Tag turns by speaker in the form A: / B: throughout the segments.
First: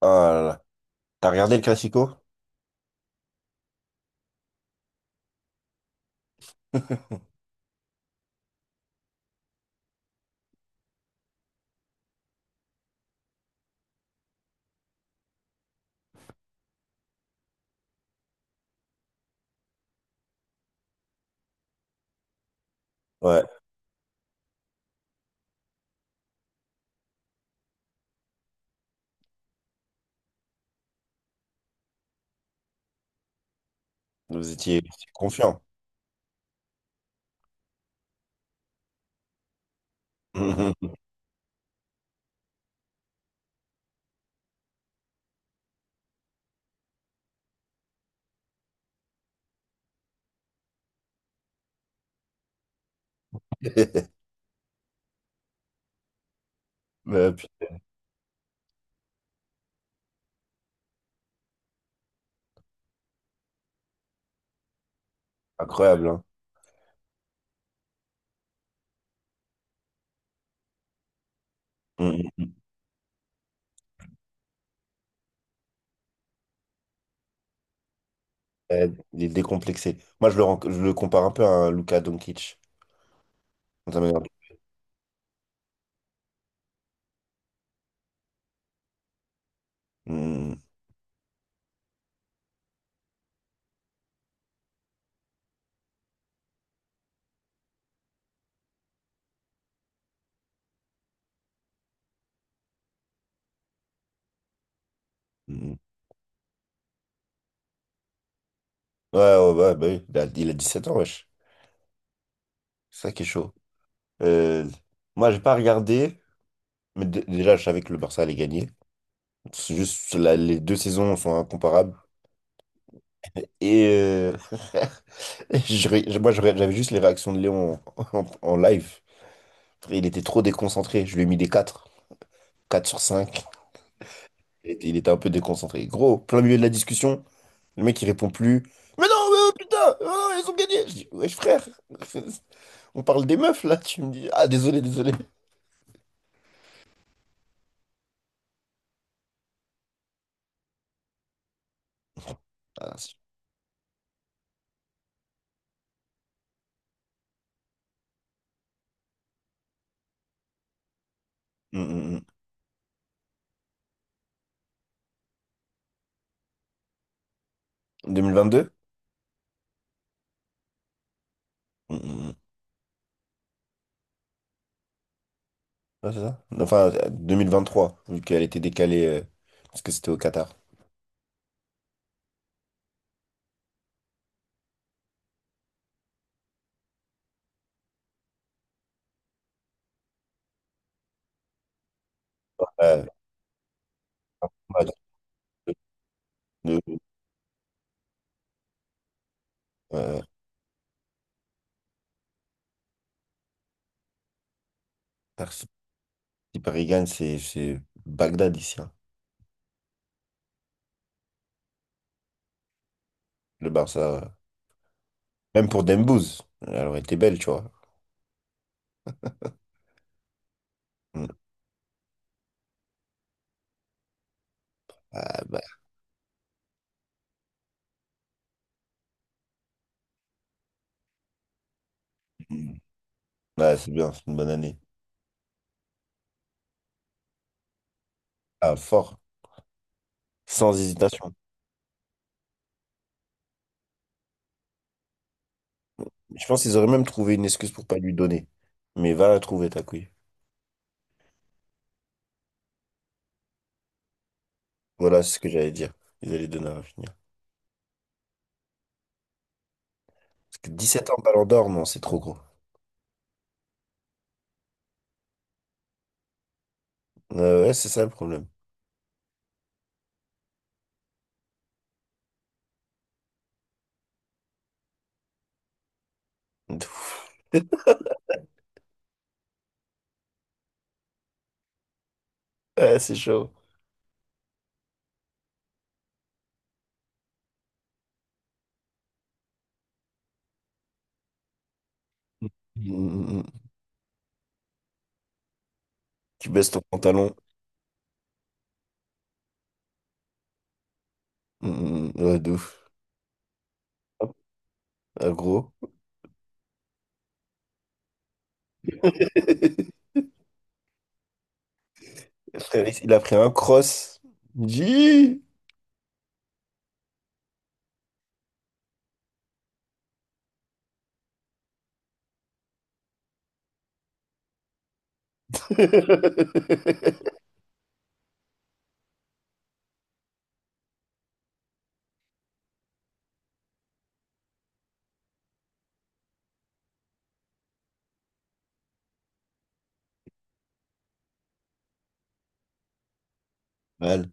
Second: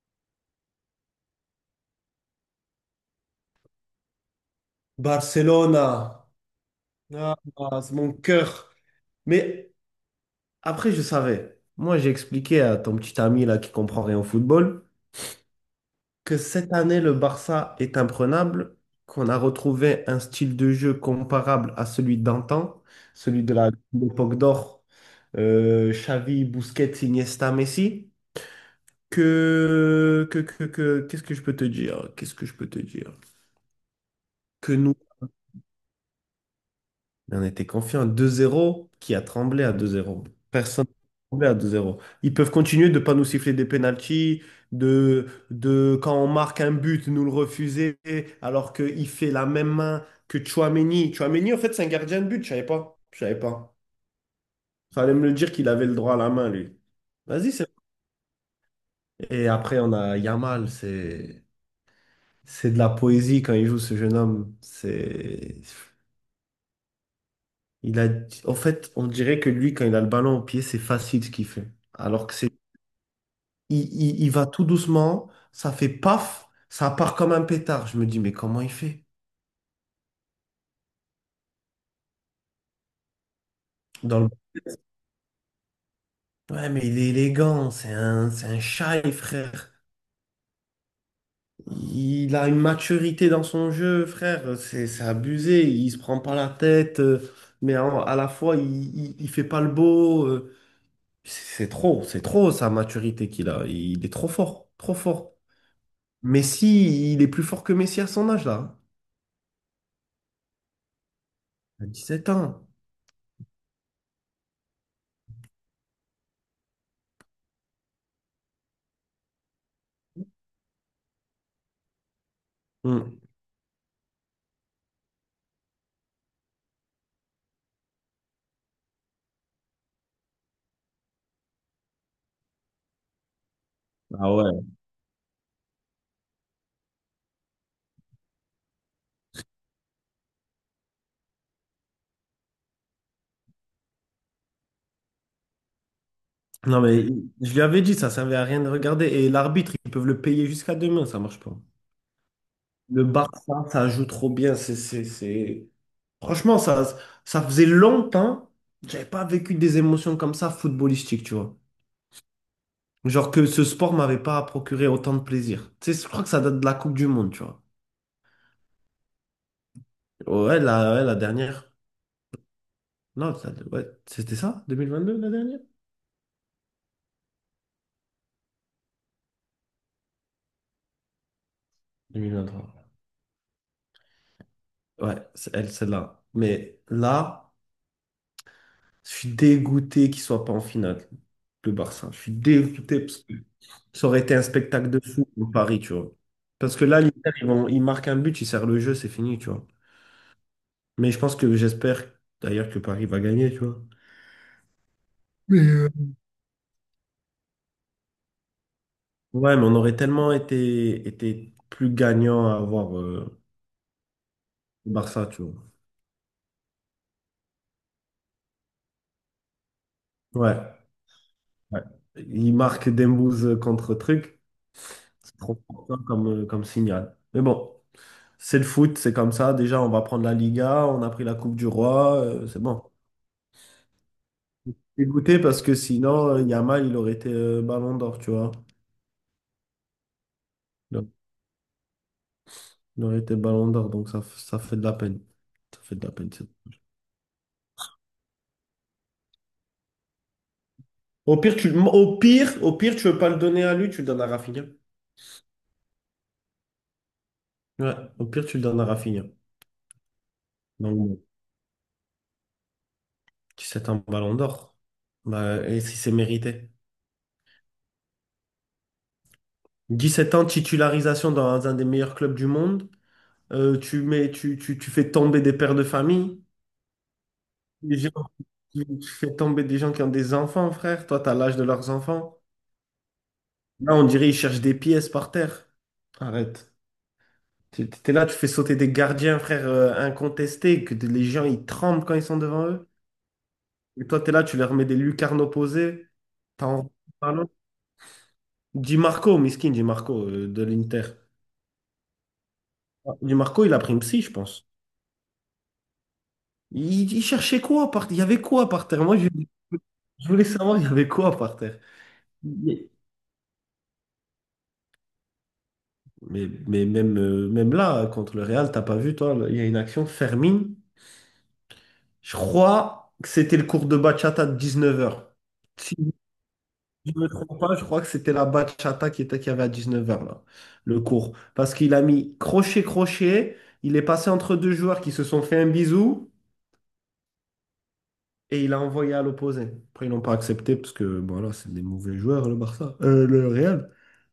A: Ah là là. T'as regardé le Classico?
B: Barcelona, ah, ah, c'est mon cœur. Mais après, je savais. Moi, j'ai expliqué à ton petit ami là qui comprend rien au football que cette année, le Barça est imprenable, qu'on a retrouvé un style de jeu comparable à celui d'antan,
A: Ouais,
B: celui de l'époque d'or, Xavi, Busquets, Iniesta, Messi. Qu'est-ce que je peux te dire? Qu'est-ce que je peux te dire?
A: vous
B: Que
A: étiez
B: nous
A: confiant.
B: Mais on était confiant à 2-0, qui a tremblé à 2-0. Personne n'a tremblé à 2-0. Ils peuvent continuer de ne pas nous siffler des pénaltys, de quand on marque un but, nous le refuser, alors qu'il fait la même main que Chouameni. Chouameni, en fait, c'est un gardien de but, je savais pas. Je savais pas. Fallait me le dire qu'il avait le droit à la main, lui. Vas-y, c'est bon. Et après, on a Yamal, c'est de la poésie quand il joue ce jeune homme. C'est.
A: Incroyable, hein.
B: Il a, en fait, on dirait que lui, quand il a le ballon au pied, c'est facile ce qu'il fait. Alors que c'est,
A: Mhm.
B: il va tout doucement, ça fait paf, ça part comme un pétard. Je me dis, mais comment il
A: Euh,
B: fait?
A: Il est décomplexé. Moi, je le compare un peu à un Luka Doncic. Dans sa manière
B: Dans
A: de-
B: le... Ouais, mais il est élégant, c'est un shy, frère.
A: Mhm.
B: Il a une maturité dans son jeu, frère. C'est abusé, il se prend pas la tête, mais à la fois, il fait pas le beau. C'est trop, c'est trop sa maturité qu'il a. Il est trop fort, trop fort.
A: Mhm.
B: Messi, il est plus fort que Messi à son âge, là.
A: Ouais, ouais, ouais, bah oui, il a 17 ans, wesh.
B: À 17 ans.
A: C'est ça qui est chaud. Euh, Moi, j'ai pas regardé, mais déjà, je savais que le Barça allait gagner. C'est juste, les deux saisons sont incomparables.
B: Hmm.
A: Et euh, Et moi, j'avais juste les réactions de Léon en live. Il était trop déconcentré. Je lui ai mis des quatre, 4 sur cinq.
B: Ah ouais.
A: Il était un peu déconcentré. Gros, plein milieu de la discussion, le mec, il répond plus. Mais non, mais oh, putain, oh non, ils ont gagné. Je dis, wesh, frère, on parle des meufs, là. Tu me dis, ah, désolé, désolé.
B: Non, mais je lui avais dit, ça servait à rien de regarder. Et l'arbitre, ils peuvent le payer jusqu'à demain, ça marche pas.
A: Ah,
B: Le
A: si.
B: Barça, ça joue trop bien. Franchement, ça faisait longtemps que j'avais pas vécu des émotions comme ça footballistiques, tu vois.
A: Mm, mm,
B: Genre que ce sport m'avait pas procuré autant de plaisir. Tu sais, je crois que ça date de la Coupe du Monde, tu vois.
A: mm. 2022?
B: Ouais, la dernière.
A: Mm, mm, mm.
B: Non, ouais, c'était ça? 2022, la dernière?
A: Ouais, c'est ça. Enfin, 2023, vu qu'elle était décalée, parce que c'était au Qatar.
B: 2023. Ouais, c'est elle, celle-là. Mais là, je suis dégoûté qu'il soit pas en finale, le Barça. Je suis dégoûté
A: Euh,
B: parce que ça aurait été un
A: ouais,
B: spectacle de fou pour
A: de-
B: Paris, tu vois. Parce que
A: de-
B: là, l'Inter, ils marquent un but, ils serrent le jeu, c'est fini, tu vois.
A: euh,
B: Mais je pense que j'espère d'ailleurs que Paris va gagner, tu vois. Mais euh,
A: Si Paris gagne, c'est Bagdad ici, hein.
B: Ouais, mais on aurait tellement été plus gagnant à avoir
A: Le Barça,
B: le Barça, tu
A: même
B: vois.
A: pour Dembouz, elle aurait été belle, tu vois.
B: Ouais,
A: Mm.
B: ouais. Il marque Dembouz contre truc. C'est
A: Ah,
B: trop
A: bah,
B: fort, hein, comme signal. Mais bon. C'est le foot, c'est comme ça. Déjà, on va prendre la Liga, on a pris la Coupe du Roi, c'est
A: mm.
B: bon.
A: Ouais, c'est bien, c'est une bonne année.
B: Dégoûté parce que sinon, Yamal, il aurait été Ballon d'Or, tu vois.
A: Ah, fort, sans
B: Il aurait
A: hésitation.
B: il aurait été Ballon d'Or, donc ça, ça fait de la peine. Ça fait de la peine.
A: Je pense
B: Bon.
A: qu'ils auraient même trouvé une excuse pour pas lui donner. Mais va la trouver, ta couille.
B: Au pire, au pire, tu veux pas le donner à lui, tu le donnes à Rafinha.
A: Voilà, c'est ce que j'allais dire. Ils allaient donner à finir.
B: Ouais, au pire, tu le donnes à Rafinha.
A: Parce que
B: Donc,
A: 17 ans,
B: bon,
A: Ballon d'Or, non, c'est trop gros.
B: 17 ans, Ballon d'Or. Bah, et si c'est mérité.
A: Ouais, c'est ça le problème.
B: 17 ans, titularisation dans un des meilleurs clubs du monde. Tu mets, tu fais tomber des pères de famille. Des gens- tu tu fais tomber des gens qui ont des enfants, frère. Toi, t'as l'âge de leurs enfants.
A: Ouais, c'est chaud.
B: Là, on dirait ils cherchent des pièces par terre. Arrête. T'es là, tu fais sauter des gardiens, frère, incontestés, les gens, ils tremblent quand ils sont
A: Mm,
B: devant eux.
A: mm, mm.
B: Et toi, t'es là, tu leur mets des lucarnes opposées.
A: Tu baisses ton
B: T'en...
A: pantalon.
B: Pardon? Di Marco, miskin, Di Marco, de l'Inter.
A: Mm, mm, mm. Ouais, de ouf.
B: Ah, Di Marco, il a pris une psy, je
A: Hop,
B: pense.
A: gros.
B: Il cherchait quoi par terre? Il y avait quoi par terre? Moi, je, je voulais savoir, il y avait quoi par terre?
A: Frère, il a pris un cross. Dis!
B: Mais même là, hein, contre le Real, t'as pas vu, toi, il y a une action, Fermin, je crois que c'était le cours de bachata de 19 h. Si je ne me trompe pas, je crois que c'était la bachata qui était, qu'il y avait à 19 h, là, le cours. Parce qu'il a mis crochet, crochet, il est passé entre deux joueurs qui se sont fait un bisou et il a envoyé à l'opposé. Après, ils n'ont pas accepté parce que, voilà, c'est des mauvais joueurs, le Barça, le Real.
A: Mal.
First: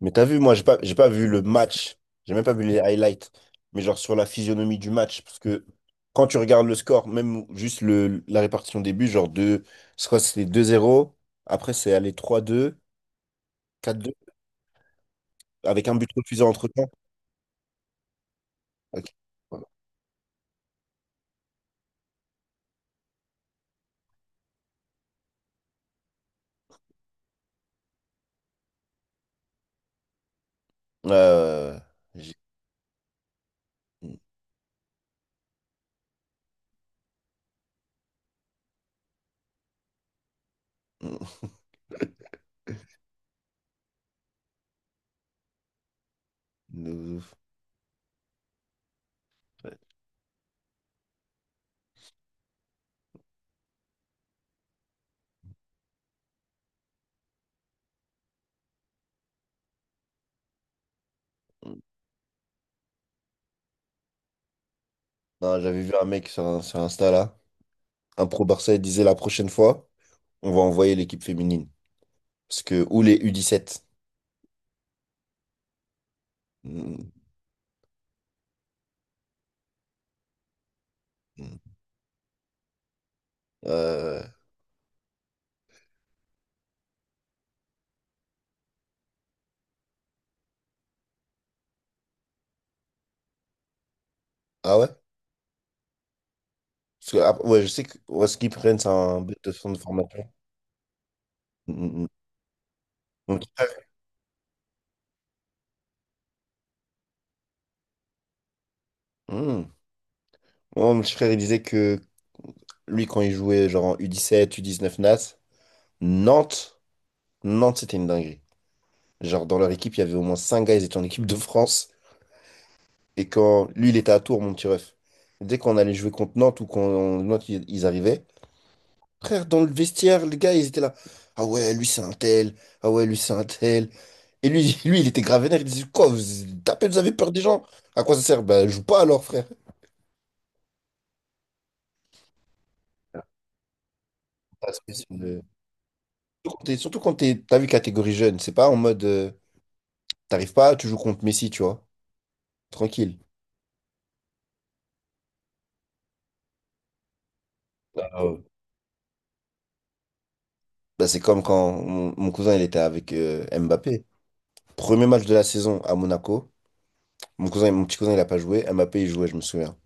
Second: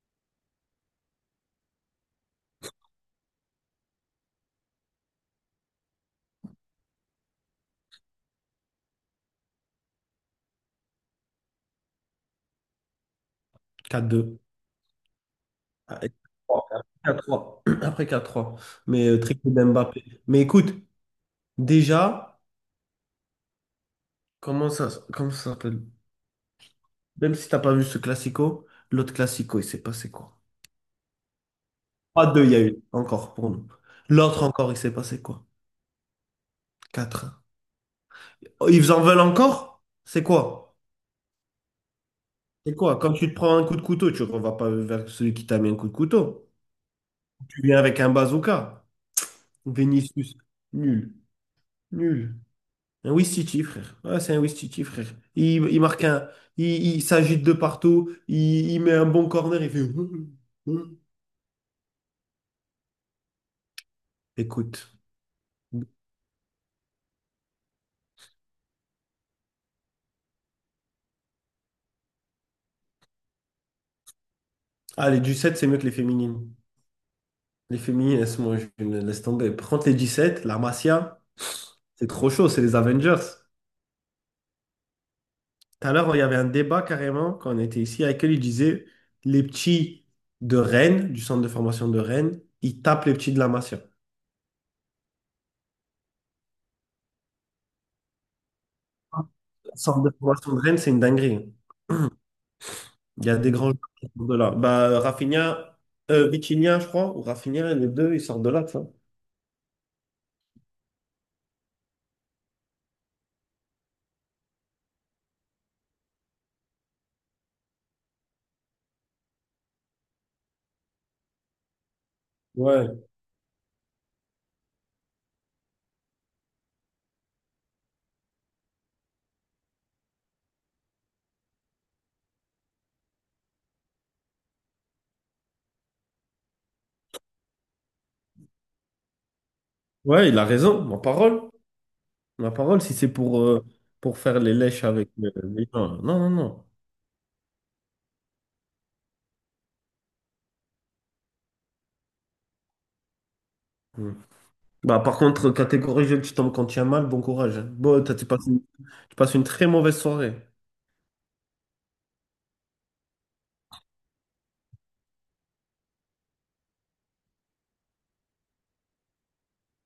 A: Mais t'as vu, moi, j'ai pas vu le match. J'ai même pas vu les highlights. Mais genre sur la physionomie du match. Parce que quand tu regardes le score, même juste le, la répartition des buts, genre deux, je crois que c'était 2-0. Après, c'est allé 3-2 4-2
B: 4-2.
A: avec un
B: Ah,
A: but
B: et
A: refusé entre-temps.
B: 4-3. Après 4-3.
A: Ok.
B: Triplé
A: Voilà.
B: d'Mbappé. Mais écoute. Déjà, comment ça s'appelle? Même si t'as pas vu ce classico, l'autre classico, il s'est passé quoi?
A: Euh,
B: Pas
A: j'ai-
B: deux, il y a eu encore pour nous. L'autre encore, il s'est passé quoi? Quatre. Oh, ils en veulent encore? C'est quoi? C'est quoi? Quand tu te prends un coup de couteau, tu ne vas pas vers celui qui t'a mis un coup de couteau.
A: De ouf.
B: Tu viens avec un bazooka.
A: Ouais.
B: Vinicius, nul, nul. Un Ouistiti, frère. Ouais, c'est un Ouistiti, frère. Il marque un. Il, il s'agite de partout. Il met un bon corner. Il fait. Écoute.
A: Non, j'avais vu un mec sur, sur Insta là. Un pro Barça, il disait la prochaine fois. On va envoyer l'équipe féminine. Parce que, ou les U17.
B: Ah, les 17 c'est mieux que les féminines.
A: Mm,
B: Les féminines, moi, je les laisse tomber. Par contre, les sept la Masia,
A: mm.
B: c'est trop chaud, c'est les Avengers.
A: Euh,
B: Tout à l'heure, il y avait un débat carrément quand on était ici avec elle. Il disait les petits de Rennes, du centre de formation de Rennes, ils tapent les petits de la Masia.
A: ah ouais? Parce que, ah, ouais, je sais que ouais ce qu'ils prennent, c'est un but de son
B: Le
A: de
B: centre de
A: formation.
B: formation de Rennes, c'est une dinguerie.
A: Mm, mm, mm.
B: Il y
A: Mon
B: a
A: petit
B: des grands
A: frère,
B: joueurs qui sortent de là. Bah, Rafinha, Vitinha, je crois, ou Rafinha, les deux, ils sortent de là, tu vois.
A: mm. Moi, mon petit frère, il disait que lui, quand il jouait genre en U17, U19 NAS, Nantes, Nantes, c'était une dinguerie. Genre, dans leur équipe, il y avait au moins 5 gars, ils étaient en équipe de France.
B: Ouais.
A: Et quand lui, il était à Tours, mon petit ref. Dès qu'on allait jouer contre Nantes ou quand Nantes, ils arrivaient. Frère, dans le vestiaire, les gars, ils étaient là. Ah ouais, lui, c'est un tel. Ah ouais, lui, c'est un tel. Et lui, lui, il était grave vénère. Il disait, quoi, vous tapez, vous avez peur des gens? À quoi ça sert? Bah, joue pas alors, frère.
B: Ouais, il a raison, ma parole. Ma parole, si c'est pour faire les
A: Parce
B: lèches
A: que c'est
B: avec
A: le-
B: les gens. Non, non,
A: Surtout quand
B: non.
A: t'es, t'as vu catégorie jeune, c'est pas en mode, t'arrives pas, tu joues contre Messi, tu vois. Tranquille.
B: Hmm. Bah, par contre, catégorie jeune, tu tombes quand tu as mal, bon courage, hein. Bon,
A: Ah
B: tu
A: ouais.
B: passes une très mauvaise soirée.
A: Bah, c'est comme quand mon cousin, il était avec Mbappé. Premier match de la saison à Monaco. Mon cousin, mon petit cousin, il a pas joué. Mbappé, il jouait, je me souviens.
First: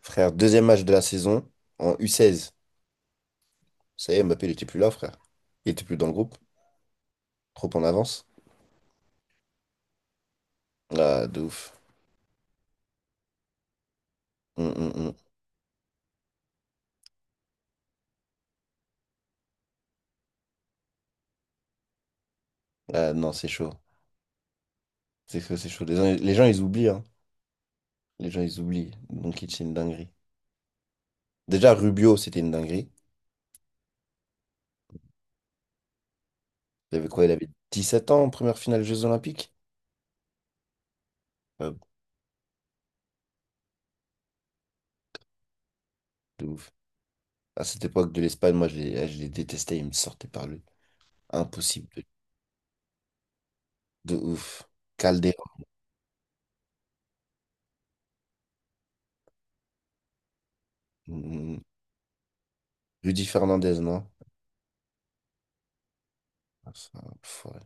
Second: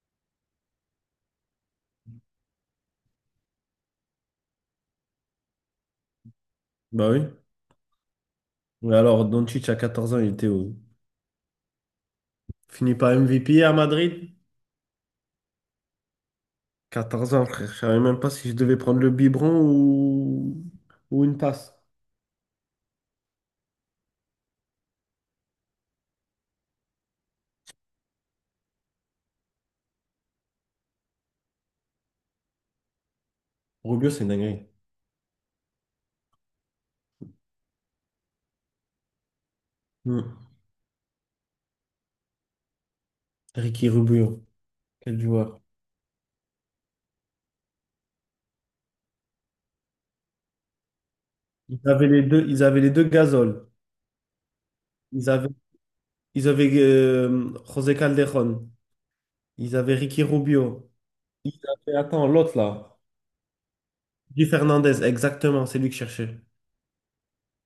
A: Frère, deuxième match de la saison en U16. Ça y est, Mbappé, il était plus là, frère. Il était plus dans le groupe.
B: Bah oui.
A: Trop en avance.
B: Mais alors, Doncic, à 14 ans, il était où?
A: Ah, de ouf.
B: Fini par MVP à Madrid?
A: Hum, hum, hum.
B: 14 ans, frère. Je savais même pas si je devais prendre le biberon ou, une passe.
A: Ah, non, c'est chaud. C'est chaud, c'est chaud. Les gens, ils oublient, hein. Les gens, ils oublient. Donc, c'est une dinguerie. Déjà, Rubio, c'était une dinguerie.
B: Rubio, c'est une dinguerie.
A: Il avait quoi? Il avait 17 ans en première finale Jeux Olympiques.
B: Hmm.
A: Ah,
B: Ricky Rubio, quel joueur.
A: de ouf. À cette époque de l'Espagne, moi, je les, ah, je les détestais. Ils me sortaient par le...
B: Ils
A: Impossible.
B: avaient les deux, ils avaient les deux Gasol.
A: De ouf.
B: Ils avaient,
A: Calderon.
B: ils avaient José Calderón. Ils avaient Ricky Rubio.
A: Hum,
B: Ils
A: hum.
B: avaient, attends, l'autre là.
A: Rudy Fernandez, non?
B: Luis Fernandez, exactement, c'est lui que je cherchais.
A: Ah, ça, pff, ouais.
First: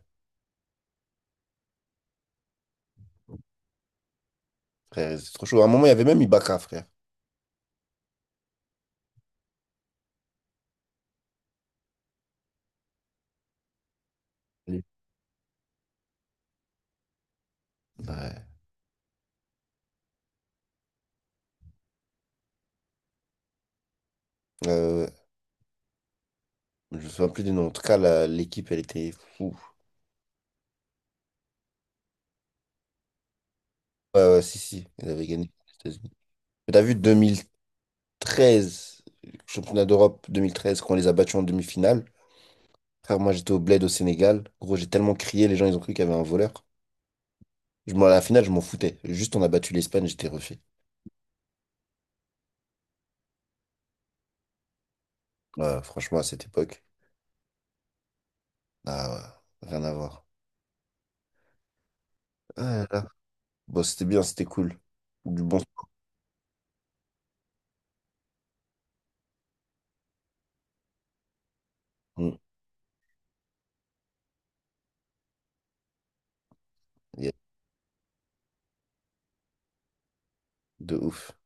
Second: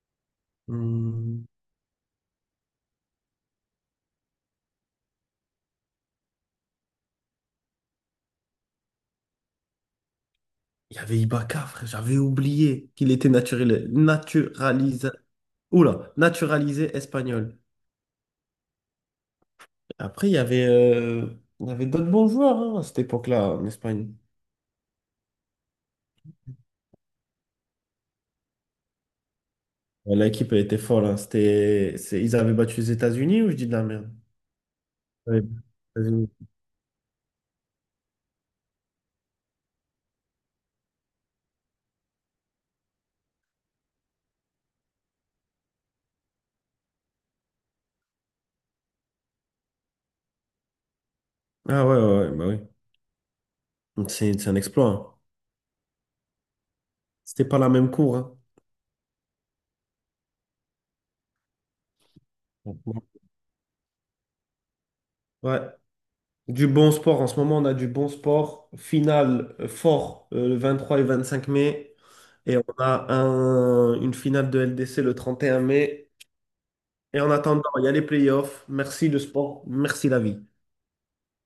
B: Hmm.
A: Frère, c'est trop chaud. À un moment, il y avait même Ibaka, frère.
B: Il y avait Ibaka, frère, j'avais oublié qu'il était naturel,
A: Oui.
B: naturalisé. Oula, naturalisé espagnol.
A: Ouais.
B: Après, il y avait d'autres bons joueurs hein, à cette époque-là en Espagne.
A: Euh, Je me souviens plus du nom. En tout cas, l'équipe, elle était fou.
B: Ouais, l'équipe, elle était folle, hein. Ils avaient battu les États-Unis ou je dis de la merde?
A: Ouais, ouais, si, si, elle avait
B: Ouais,
A: gagné les
B: les
A: États-Unis.
B: États-Unis.
A: Mais t'as vu 2013, championnat d'Europe 2013, quand on les a battus en demi-finale. Frère, moi, j'étais au Bled au Sénégal. Gros, j'ai tellement crié, les gens, ils ont cru qu'il y avait un voleur. Je, m'en, à la finale, je m'en foutais. Juste, on a battu l'Espagne, j'étais refait.
B: Ah ouais, ouais, ouais, bah oui. C'est un exploit, hein.
A: Ouais, franchement, à cette époque,
B: C'était pas la même cour, hein.
A: ah, ouais, rien à voir. Ah, là, là. Bon, c'était bien, c'était cool. Du
B: Ouais.
A: bon.
B: Du bon sport, en ce moment, on a du bon sport. Finale fort le 23 et 25 mai.
A: Mm,
B: Et on a une finale de LDC le 31 mai. Et en
A: yeah,
B: attendant, il y a les playoffs. Merci le sport, merci la vie.
A: de ouf.